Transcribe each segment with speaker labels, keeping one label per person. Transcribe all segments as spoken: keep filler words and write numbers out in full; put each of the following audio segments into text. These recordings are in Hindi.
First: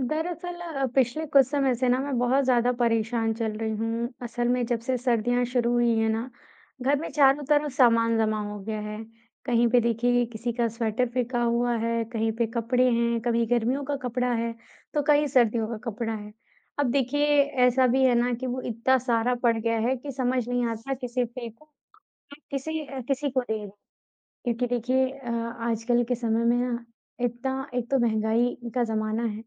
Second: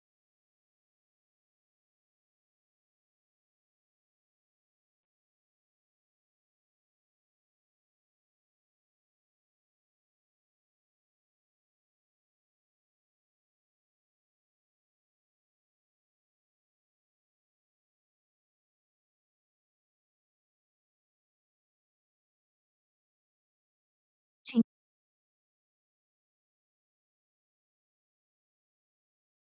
Speaker 1: दरअसल अ, पिछले कुछ समय से ना मैं बहुत ज़्यादा परेशान चल रही हूँ। असल में जब से सर्दियाँ शुरू हुई हैं ना, घर में चारों तरफ सामान जमा हो गया है। कहीं पे देखिए किसी का स्वेटर फेंका हुआ है, कहीं पे कपड़े हैं, कभी गर्मियों का कपड़ा है, तो कहीं सर्दियों का कपड़ा है। अब देखिए ऐसा भी है ना कि वो इतना सारा पड़ गया है कि समझ नहीं आता किसे फेंको, किसी अ, किसी को दे दूँ। क्योंकि देखिए अ, आजकल के समय में ना इतना एक तो महँगाई का ज़माना है।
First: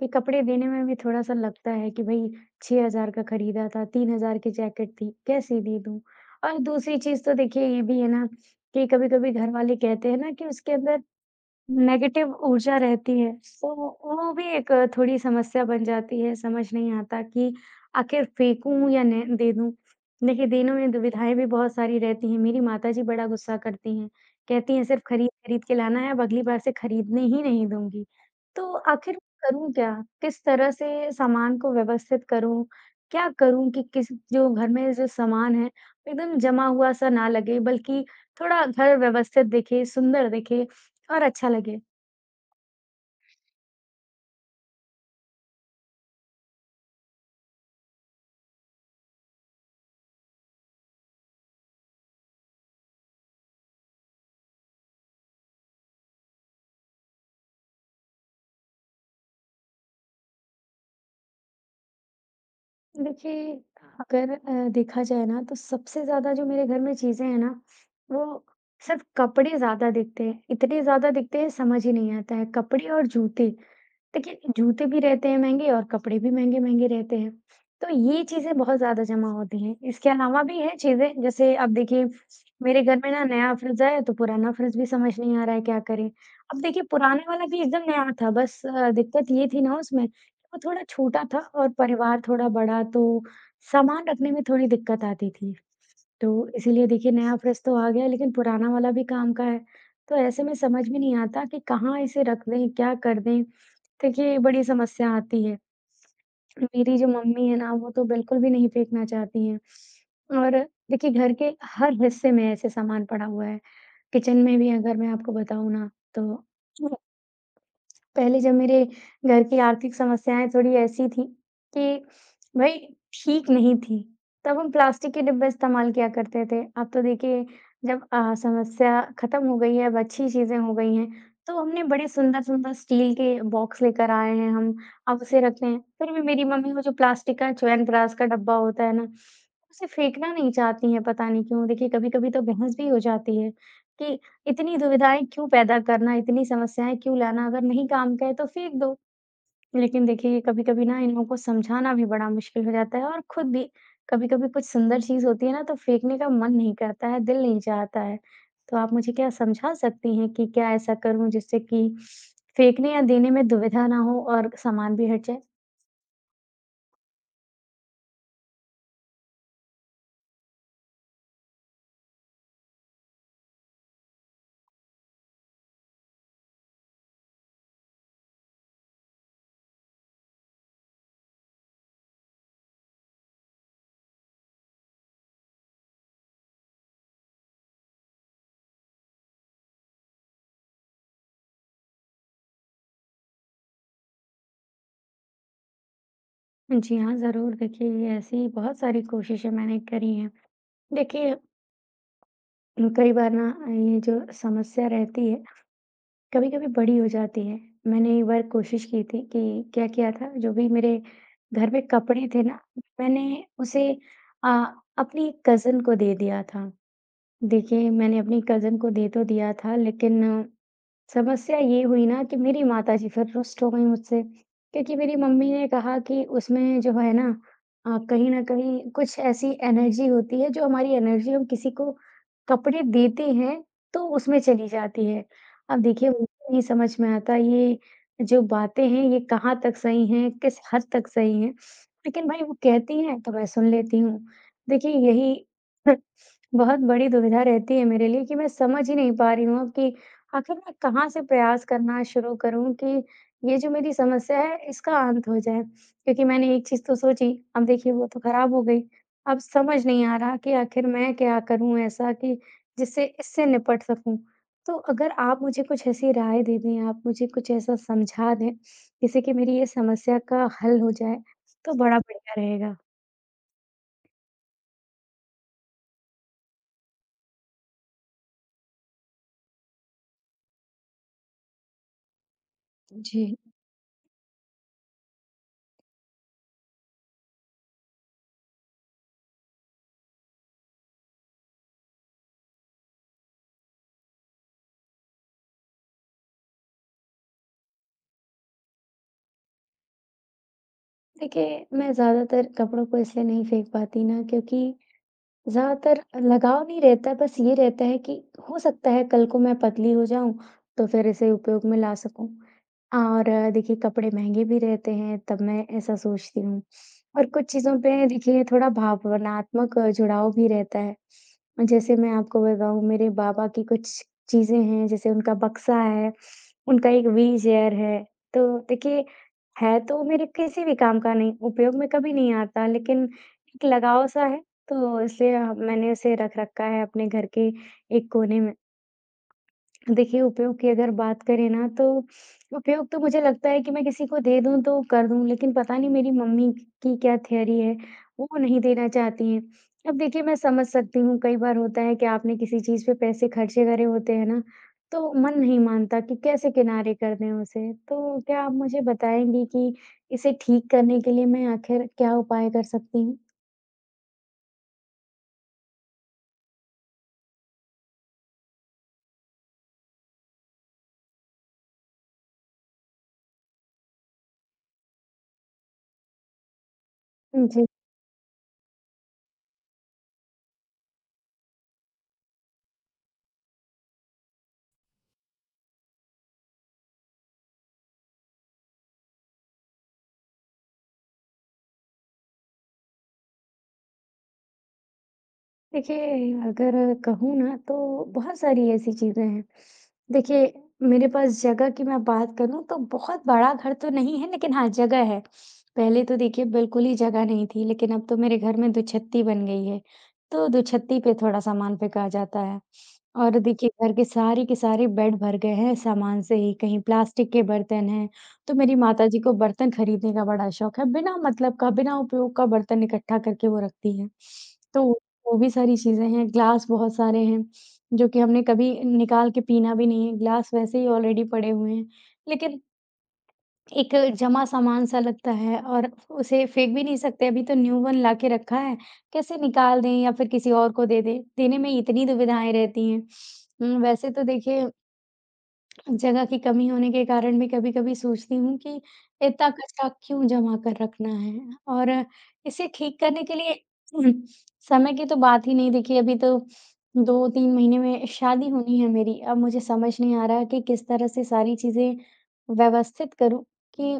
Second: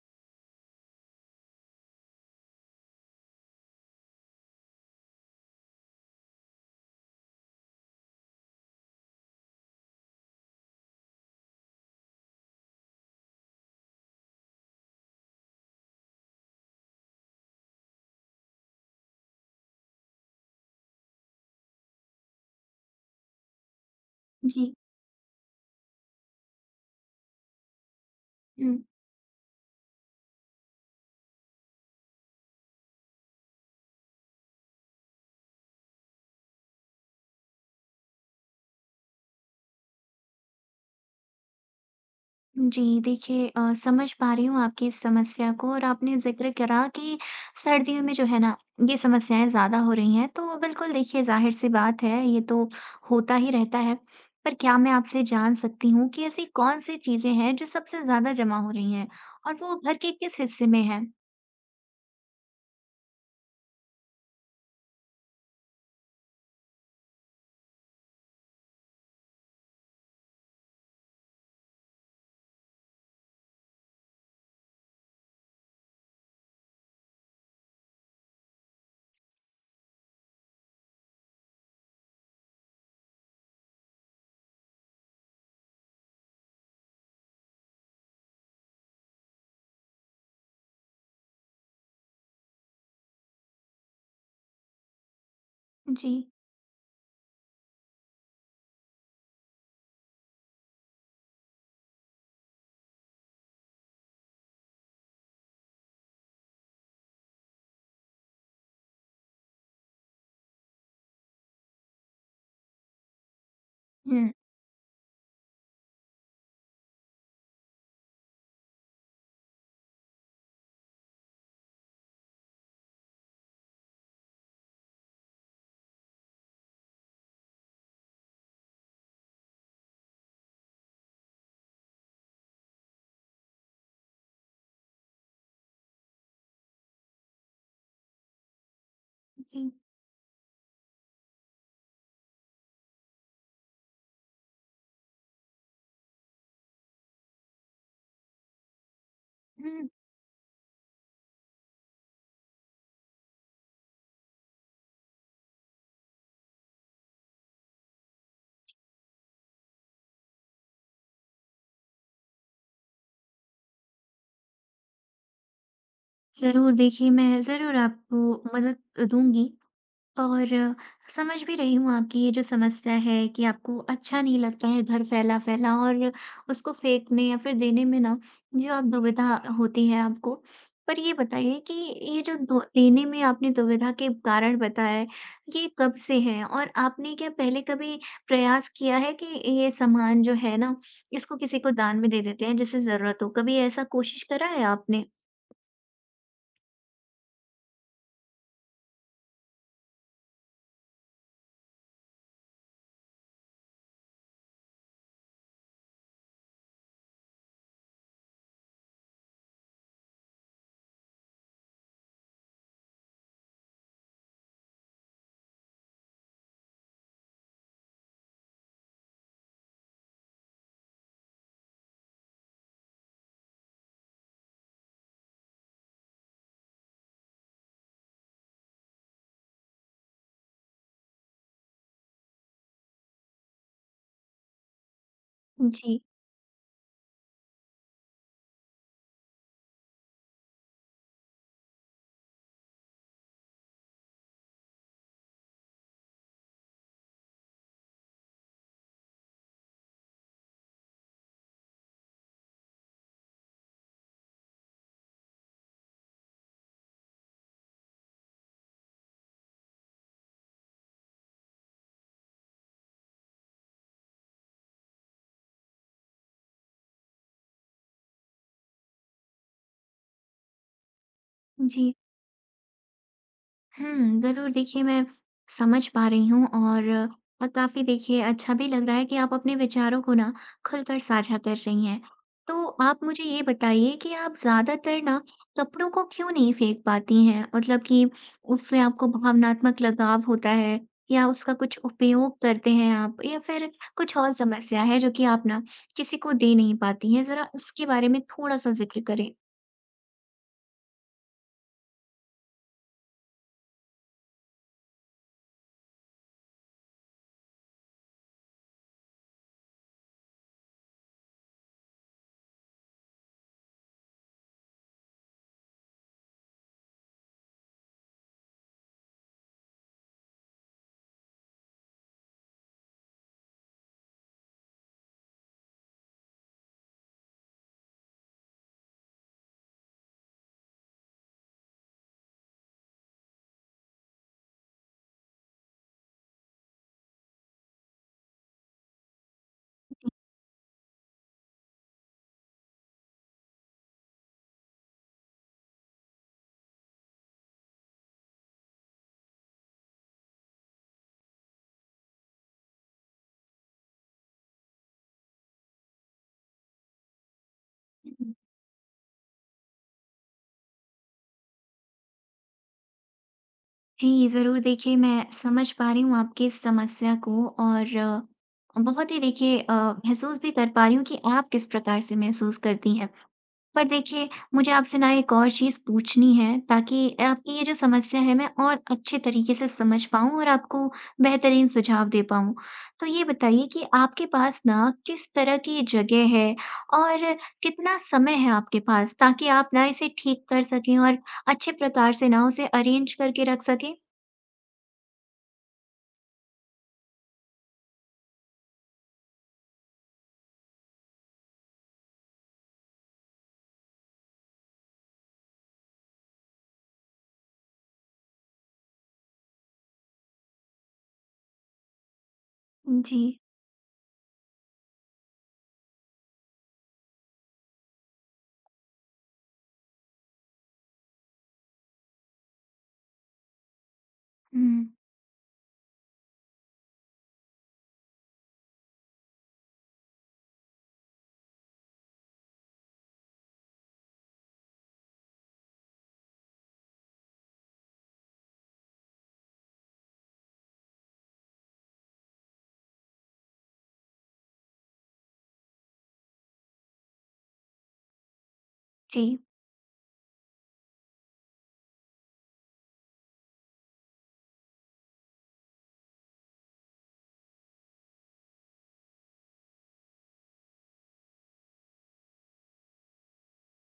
Speaker 1: फिर कपड़े देने में भी थोड़ा-सा लगता है कि भई छह हज़ार का खरीदा था, तीन हज़ार की जैकेट थी, कैसे दे दूँ? और दूसरी चीज़ तो देखिए ये भी है ना कि कभी-कभी घर वाले कहते हैं ना कि उसके अंदर नेगेटिव ऊर्जा रहती है, तो वो भी एक थोड़ी समस्या बन जाती है, समझ नहीं आता कि आखिर फेंकूँ या ने दे दूँ। देखिए, देने में दुविधाएँ भी बहुत सारी रहती हैं, मेरी माताजी बड़ा गुस्सा करती हैं,
Speaker 2: जी।
Speaker 1: कहती हैं सिर्फ़ खरीद-खरीद के लाना है, अब अगली बार से खरीदने ही नहीं दूँगी। तो
Speaker 2: हुँ,
Speaker 1: आखिर करूँ क्या? किस तरह से सामान को व्यवस्थित करूँ? क्या करूँ कि किस जो घर में जो सामान है, एकदम जमा हुआ-सा ना लगे बल्कि थोड़ा घर व्यवस्थित दिखे, सुंदर दिखे और अच्छा लगे?
Speaker 2: जी, देखिए अ, समझ पा रही हूँ आपकी इस समस्या को और आपने ज़िक्र करा कि सर्दियों में जो है ना, ये समस्याएँ ज़्यादा हो रही हैं। तो बिल्कुल देखिए, ज़ाहिर-सी बात है, ये तो होता ही रहता है। पर क्या मैं आपसे जान सकती हूँ कि ऐसी कौन-सी चीज़ें हैं जो सबसे ज़्यादा जमा हो रही हैं और वो घर के किस हिस्से में हैं?
Speaker 1: देखिए, अगर अ, देखा जाए ना तो सबसे ज़्यादा जो मेरे घर में चीज़ें हैं ना, वो सिर्फ़ कपड़े ज़्यादा दिखते हैं। इतने ज़्यादा दिखते हैं समझ ही नहीं आता है, कपड़े और जूते। देखिए, जूते भी रहते हैं महँगे और कपड़े भी महँगे-महँगे रहते हैं। तो ये चीज़ें बहुत ज़्यादा जमा होती हैं। इसके अलावा भी हैं चीज़ें, जैसे अब देखिए मेरे घर में ना नया फ्रिज आया है, तो पुराना फ्रिज भी समझ नहीं आ रहा है क्या करें। अब देखिए पुराने वाला भी एकदम नया था, बस अ, दिक्कत ये थी ना उसमें कि वो थोड़ा छोटा था और परिवार थोड़ा बड़ा, तो सामान रखने में थोड़ी दिक्कत आती थी।
Speaker 2: जी।
Speaker 1: तो इसीलिए देखिए नया फ्रेश तो आ गया लेकिन पुराना वाला भी काम का है। तो ऐसे में समझ में नहीं आता कि कहाँ इसे रख दें, क्या कर दें? देखिए बड़ी समस्या आती है। मेरी जो मम्मी है ना वो तो बिल्कुल भी नहीं फेंकना चाहती हैं और देखिए घर के हर हिस्से में ऐसे सामान पड़ा हुआ है।
Speaker 2: हुँ।
Speaker 1: किचन में भी अगर मैं आपको बताऊँ ना तो पहले जब मेरे घर की आर्थिक समस्याएँ थोड़ी ऐसी थी कि भई ठीक नहीं थी, तब हम प्लास्टिक के डिब्बे इस्तेमाल किया करते थे। अब तो देखिए जब अ, समस्या खत्म हो गई है, अब अच्छी चीज़ें हो गई हैं, तो हमने बड़े सुंदर-सुंदर स्टील के बॉक्स लेकर आए हैं हम, अब उसे रखते हैं। फिर भी मेरी मम्मी वो जो प्लास्टिक का च्यवनप्राश का डब्बा होता है ना,
Speaker 2: जी।
Speaker 1: उसे फेंकना नहीं चाहती हैं, पता नहीं क्यों। देखिए कभी-कभी तो बहस भी हो जाती है कि इतनी दुविधाएँ क्यों पैदा करना, इतनी समस्याएँ क्यों लाना, अगर नहीं काम का है तो फेंक दो।
Speaker 2: हुँ,
Speaker 1: लेकिन देखिए कभी-कभी ना इन लोगों को समझाना भी बड़ा मुश्किल हो जाता है और खुद भी कभी-कभी कुछ सुंदर चीज़ होती है ना तो फेंकने का मन नहीं करता है, दिल नहीं चाहता है। तो आप मुझे क्या समझा सकती हैं कि क्या ऐसा करूँ जिससे कि फेंकने या देने में दुविधा ना हो और सामान भी हट जाए?
Speaker 2: ज़रूर देखिए, मैं ज़रूर आपको मदद दूँगी और समझ भी रही हूँ आपकी ये जो समस्या है कि आपको अच्छा नहीं लगता है घर फैला-फैला और उसको फेंकने या फिर देने में ना जो आप दुविधा होती है आपको। पर ये बताइए कि ये जो दो देने में आपने दुविधा के कारण बताया है, ये कब से है? और आपने क्या पहले कभी प्रयास किया है कि ये सामान जो है ना, इसको किसी को दान में दे देते हैं जिसे ज़रूरत हो? कभी ऐसा कोशिश करा है आपने?
Speaker 1: जी हाँ, ज़रूर। देखिए ये ऐसी बहुत सारी कोशिशें मैंने करी हैं। देखिए, कई बार ना ये जो समस्या रहती है कभी-कभी बड़ी हो जाती है। मैंने एक बार कोशिश की थी कि क्या किया था, जो भी मेरे घर में कपड़े थे ना, मैंने उसे अ, अपनी कज़िन को दे दिया था। देखिए, मैंने अपनी कज़िन को दे तो दिया था, लेकिन समस्या ये हुई ना कि मेरी माताजी फिर रुष्ट हो गई मुझसे क्योंकि मेरी मम्मी ने कहा कि उसमें जो है ना अ, कहीं न कहीं कुछ ऐसी एनर्जी होती है जो हमारी एनर्जी हम किसी को कपड़े देते हैं तो उसमें चली जाती है। अब
Speaker 2: जी,
Speaker 1: देखिए मुझे नहीं समझ में आता ये जो बातें हैं ये कहाँ तक सही हैं, किस हद तक सही हैं। लेकिन भाई वो कहती हैं तो मैं सुन लेती हूँ। देखिए यही बहुत बड़ी दुविधा रहती है मेरे लिए कि मैं समझ ही नहीं पा रही हूँ अब कि आखिर मैं कहाँ से प्रयास करना शुरू करूँ कि ये जो मेरी समस्या है, इसका अंत हो जाए? क्योंकि मैंने एक चीज़ तो सोची, अब देखिए वो तो खराब हो गई। अब समझ नहीं आ रहा कि आखिर मैं क्या करूँ ऐसा कि जिससे इससे निपट सकूँ? तो अगर आप मुझे कुछ ऐसी राय दे दें, आप मुझे कुछ ऐसा समझा दें, जिससे कि मेरी ये समस्या का हल हो जाए, तो
Speaker 2: जी।
Speaker 1: बड़ा बढ़िया रहेगा।
Speaker 2: हुँ, ज़रूर देखिए, मैं समझ पा रही हूँ। और अ, काफ़ी देखिए अच्छा भी लग रहा है कि आप अपने विचारों को ना खुलकर साझा कर रही हैं। तो आप मुझे
Speaker 1: जी।
Speaker 2: ये बताइए कि आप ज़्यादातर ना कपड़ों को क्यों नहीं फेंक पाती हैं? मतलब कि उससे आपको भावनात्मक लगाव होता है या उसका कुछ उपयोग करते हैं आप, या फिर कुछ और समस्या है जो कि आप ना किसी को दे नहीं पाती हैं? ज़रा इसके बारे में थोड़ा-सा ज़िक्र करें।
Speaker 1: देखिए, मैं ज़्यादातर कपड़ों को इसलिए नहीं फेंक पाती ना क्योंकि ज़्यादातर लगाव नहीं रहता है, बस ये रहता है कि हो सकता है कल को मैं पतली हो जाऊँ, तो फिर इसे उपयोग में ला सकूँ। और अ, देखिए कपड़े महँगे भी रहते हैं, तब मैं ऐसा सोचती हूँ। और कुछ चीज़ों पे देखिए थोड़ा भावनात्मक अ, जुड़ाव भी रहता है। जैसे मैं आपको बताऊँ मेरे बाबा की कुछ चीज़ें हैं, जैसे उनका बक्सा है, उनका एक व्हीलचेयर है। तो देखिए है तो मेरे किसी भी काम का नहीं, उपयोग में कभी नहीं आता, लेकिन एक लगाव सा है। तो इसलिए अब मैंने उसे रख रखा है अपने घर के एक कोने में। देखिए उपयोग की अगर बात करें ना तो उपयोग तो मुझे लगता है कि मैं किसी को दे दूँ तो कर दूँ, लेकिन पता नहीं मेरी मम्मी की क्या थियरी है, वो नहीं देना चाहती हैं। अब देखिए मैं समझ सकती हूँ कई बार होता है कि आपने किसी चीज़ पे पैसे खर्चे करे होते हैं ना, तो मन नहीं मानता कि कैसे किनारे कर दें उसे। तो क्या आप मुझे बताएँगी कि इसे ठीक करने के लिए मैं आखिर क्या उपाय कर सकती हूँ?
Speaker 2: जी, ज़रूर देखिए, मैं समझ पा रही हूँ आपकी इस समस्या को और अ, बहुत ही देखिए अ, महसूस भी कर पा रही हूँ कि आप किस प्रकार से महसूस करती हैं। पर देखिए, मुझे आपसे ना एक और चीज़ पूछनी है ताकि आपकी ये
Speaker 1: जी।
Speaker 2: जो समस्या है मैं और अच्छे तरीके से समझ पाऊँ और आपको बेहतरीन सुझाव दे पाऊँ। तो ये बताइए कि आपके पास ना किस तरह की जगह है और कितना समय है आपके पास ताकि आप ना इसे ठीक कर सकें और अच्छे प्रकार से ना उसे अरेंज करके रख सकें?
Speaker 1: देखिए, अगर कहूँ ना तो बहुत सारी ऐसी चीज़ें हैं। देखिए, मेरे पास जगह की मैं बात करूँ तो बहुत बड़ा घर तो नहीं है लेकिन हाँ, जगह है। पहले तो देखिए बिल्कुल ही जगह नहीं थी लेकिन अब तो मेरे घर में दुछत्ती बन गई है, तो दुछत्ती पे थोड़ा सामान फेंका जाता है।
Speaker 2: जी।
Speaker 1: और देखिए घर के सारे के सारे बेड भर गए हैं सामान से ही, कहीं प्लास्टिक के बर्तन हैं, तो मेरी माताजी को बर्तन खरीदने का बड़ा शौक है, बिना मतलब का, बिना उपयोग का बर्तन इकट्ठा करके वो रखती हैं। तो
Speaker 2: हुँ।
Speaker 1: वो भी सारी चीज़ें हैं, ग्लास बहुत सारे हैं, जो कि हमने कभी निकाल के पीना भी नहीं है, ग्लास वैसे ही ऑलरेडी पड़े हुए हैं। लेकिन एक जमा सामान-सा लगता है और उसे फेंक भी नहीं सकते, अभी तो न्यू वन ला के रखा है, कैसे निकाल दें या फिर किसी और को दे दें, देने में इतनी दुविधाएँ रहती हैं। उम, वैसे तो देखिए जगह की कमी होने के कारण भी कभी-कभी सोचती हूँ कि
Speaker 2: जी।
Speaker 1: इतना कचरा क्यों जमा कर रखना है? और इसे ठीक करने के लिए हम्म, समय की तो बात ही नहीं देखिए अभी तो दो तीन महीने में शादी होनी है मेरी। अब मुझे समझ नहीं आ रहा है कि किस तरह से सारी चीज़ें व्यवस्थित करूँ कि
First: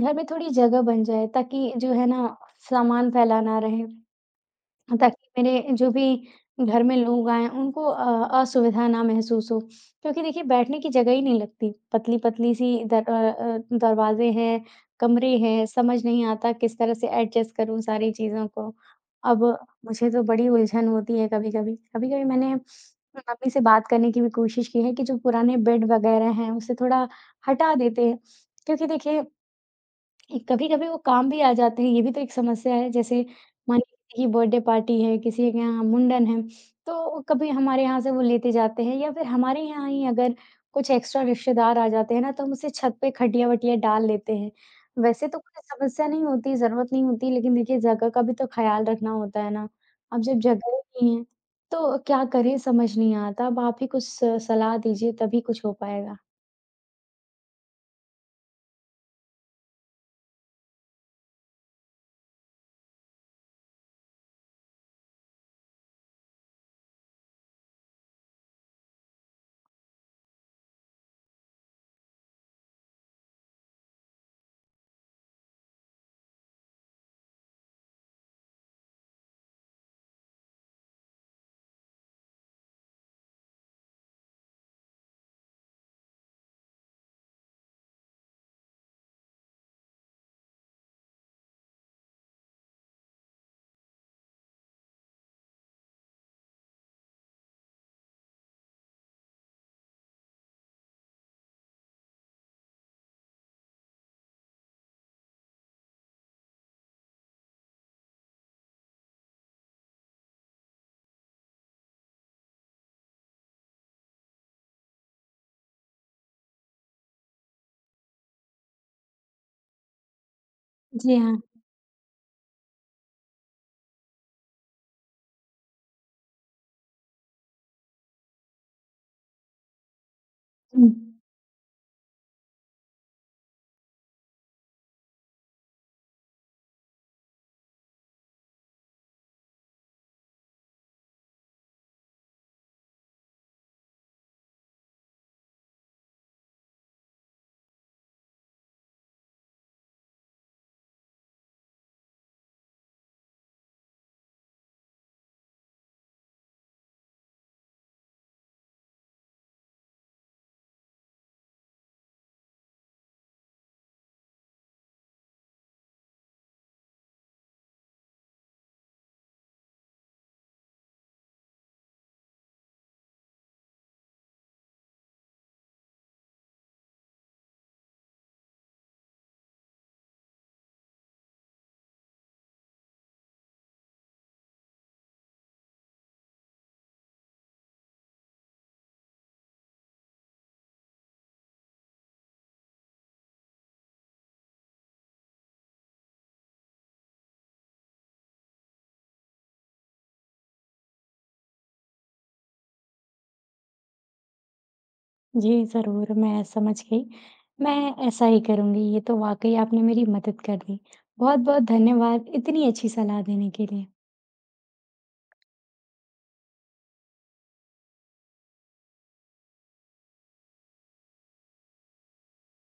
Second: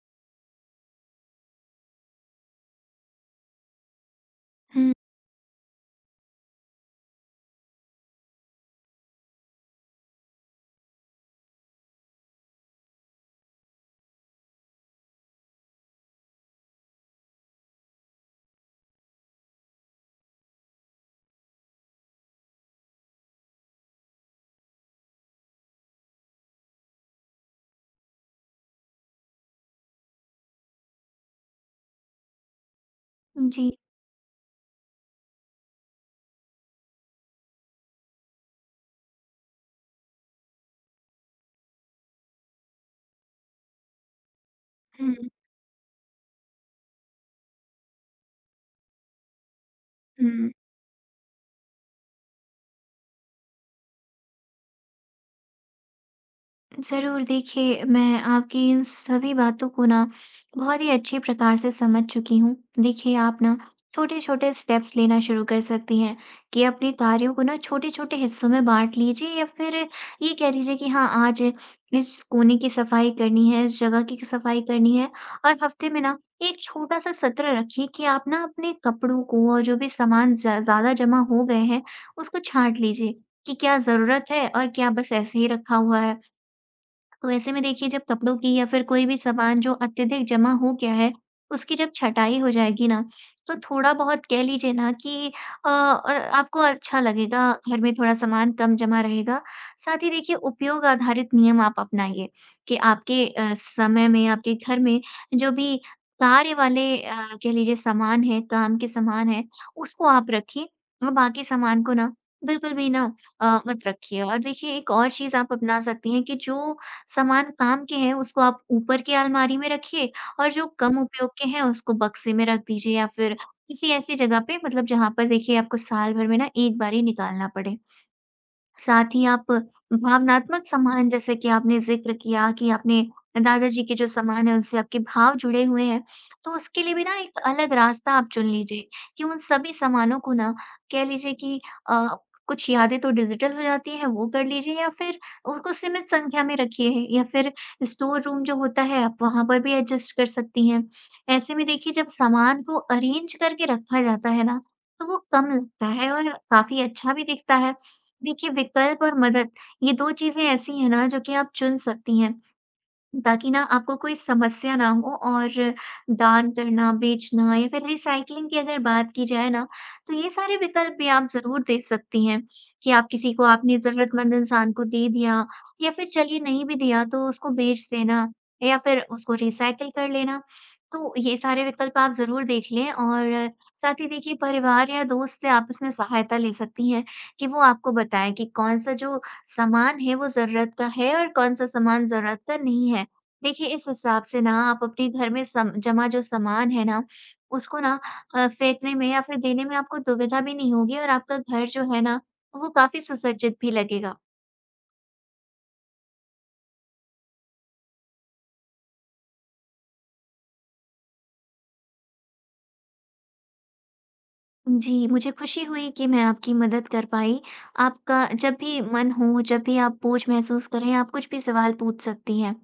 Speaker 1: घर में थोड़ी जगह बन जाए ताकि जो है ना सामान फैला ना रहे।
Speaker 2: हुँ।
Speaker 1: ताकि मेरे जो भी घर में लोग आएँ उनको अ, असुविधा ना महसूस हो। क्योंकि देखिए बैठने की जगह ही नहीं लगती, पतली-पतली सी दर अ अ, दरवाज़े हैं, कमरे हैं, समझ नहीं आता किस तरह से एडजस्ट करूँ सारी चीज़ों को। अब मुझे तो बड़ी उलझन होती है कभी-कभी। कभी-कभी मैंने मम्मी से बात करने की भी कोशिश की है कि जो पुराने बेड वगैरह हैं उसे थोड़ा हटा देते हैं। क्योंकि देखिए कभी-कभी वो काम भी आ जाते हैं, ये भी तो एक समस्या है। जैसे
Speaker 2: जी।
Speaker 1: मानिए किसी की बर्थडे पार्टी है, किसी के यहाँ मुंडन है, तो कभी हमारे यहाँ से वो लेते जाते हैं या फिर हमारे यहाँ ही अगर कुछ एक्स्ट्रा रिश्तेदार आ जाते हैं ना, तो हम उसे छत पे खटिया-वटिया डाल लेते हैं।
Speaker 2: हुँ,
Speaker 1: वैसे तो कोई समस्या नहीं होती, ज़रूरत नहीं होती, लेकिन देखिए जगह का भी तो ख़्याल रखना होता है ना। अब जब
Speaker 2: हुँ।
Speaker 1: जगह ही नहीं है, तो क्या करें समझ नहीं आता। अब आप ही कुछ स सलाह दीजिए तभी कुछ हो पाएगा।
Speaker 2: ज़रूर देखिए, मैं आपकी इन सभी बातों को ना बहुत ही अच्छे प्रकार से समझ चुकी हूँ। देखिए आप ना छोटे-छोटे स्टेप्स लेना शुरू कर सकती हैं कि अपने कार्यों को ना छोटे-छोटे हिस्सों में बाँट लीजिए या फिर ये कह लीजिए कि हाँ, आज इस कोने की सफाई करनी है, इस जगह की सफाई करनी है। और हफ़्ते में ना एक छोटा-सा सत्र रखिए कि आप ना अपने कपड़ों को और जो भी सामान ज़्या ज़्यादा जमा हो गए हैं, उसको छाँट लीजिए कि क्या ज़रूरत है और क्या बस ऐसे ही रखा हुआ है। तो ऐसे में देखिए, जब कपड़ों की या फिर कोई भी सामान जो अत्यधिक जमा हो गया है उसकी जब छँटाई हो जाएगी ना, तो थोड़ा बहुत कह लीजिए ना कि अ अ, आपको अच्छा लगेगा, घर में थोड़ा सामान कम जमा रहेगा। साथ ही देखिए उपयोग आधारित नियम आप अपनाइए कि आपके अ, समय में, आपके घर में जो भी कार्य वाले अ, कह लीजिए सामान हैं, काम के सामान हैं, उसको आप रखिए और बाकी सामान को ना बिल्कुल भी ना अ, मत रखिए। और देखिए एक और चीज़ आप अपना सकती हैं कि जो सामान काम के हैं उसको आप ऊपर की अलमारी में रखिए और जो कम
Speaker 1: जी
Speaker 2: उपयोग
Speaker 1: हाँ।
Speaker 2: के हैं उसको बक्से में रख दीजिए या फिर किसी ऐसी जगह पे, मतलब जहाँ पर देखिए आपको साल भर में ना एक बार ही निकालना पड़े। साथ ही आप भावनात्मक
Speaker 1: हुँ।
Speaker 2: सम्मान जैसे कि आपने ज़िक्र किया कि आपने दादाजी के जो सम्मान है उनसे आपके भाव जुड़े हुए हैं, तो उसके लिए भी ना एक अलग रास्ता आप चुन लीजिए कि उन सभी सम्मानों को ना कह लीजिए कि अ, कुछ यादें तो डिजिटल हो जाती हैं वो कर लीजिए या फिर उसको सीमित संख्या में रखिए या फिर स्टोर रूम जो होता है आप वहाँ पर भी एडजस्ट कर सकती हैं। ऐसे में देखिए, जब सामान को अरेंज करके रखा जाता है ना, तो वो कम लगता है और काफ़ी अच्छा भी दिखता है। देखिए विकल्प और मदद, ये दो चीज़ें ऐसी हैं ना जो कि आप चुन सकती हैं। ताकि ना आपको कोई समस्या ना हो। और दान करना, बेचना या फिर रिसाइक्लिंग की अगर बात की जाए ना, तो ये सारे विकल्प भी आप ज़रूर दे सकती हैं कि आप किसी को आपने ज़रूरतमंद इंसान को दे दिया या फिर चलिए नहीं भी दिया तो उसको बेच देना या फिर उसको रिसाइकिल कर लेना। तो ये सारे विकल्प आप ज़रूर देख लें और साथ ही देखिए परिवार या दोस्त से आप उसमें सहायता ले सकती हैं कि वो आपको बताएँ कि कौन-सा जो सामान है वो ज़रूरत का है और कौन-सा सामान ज़रूरत का नहीं है। देखिए, इस हिसाब से ना आप अपने घर में सम जमा जो सामान है ना, उसको ना अ, फेंकने में या फिर देने में आपको दुविधा भी नहीं होगी और आपका घर जो है ना, वो काफ़ी सुसज्जित भी लगेगा।
Speaker 1: जी, ज़रूर, मैं समझ गई। मैं ऐसा ही करूँगी, ये तो वाक़ई आपने मेरी मदद कर दी। बहुत-बहुत धन्यवाद इतनी अच्छी सलाह देने के लिए।
Speaker 2: जी, मुझे खुशी हुई कि मैं आपकी मदद कर पाई। आपका जब भी मन हो, जब भी आप बोझ महसूस करें, आप कुछ भी सवाल पूछ सकती हैं।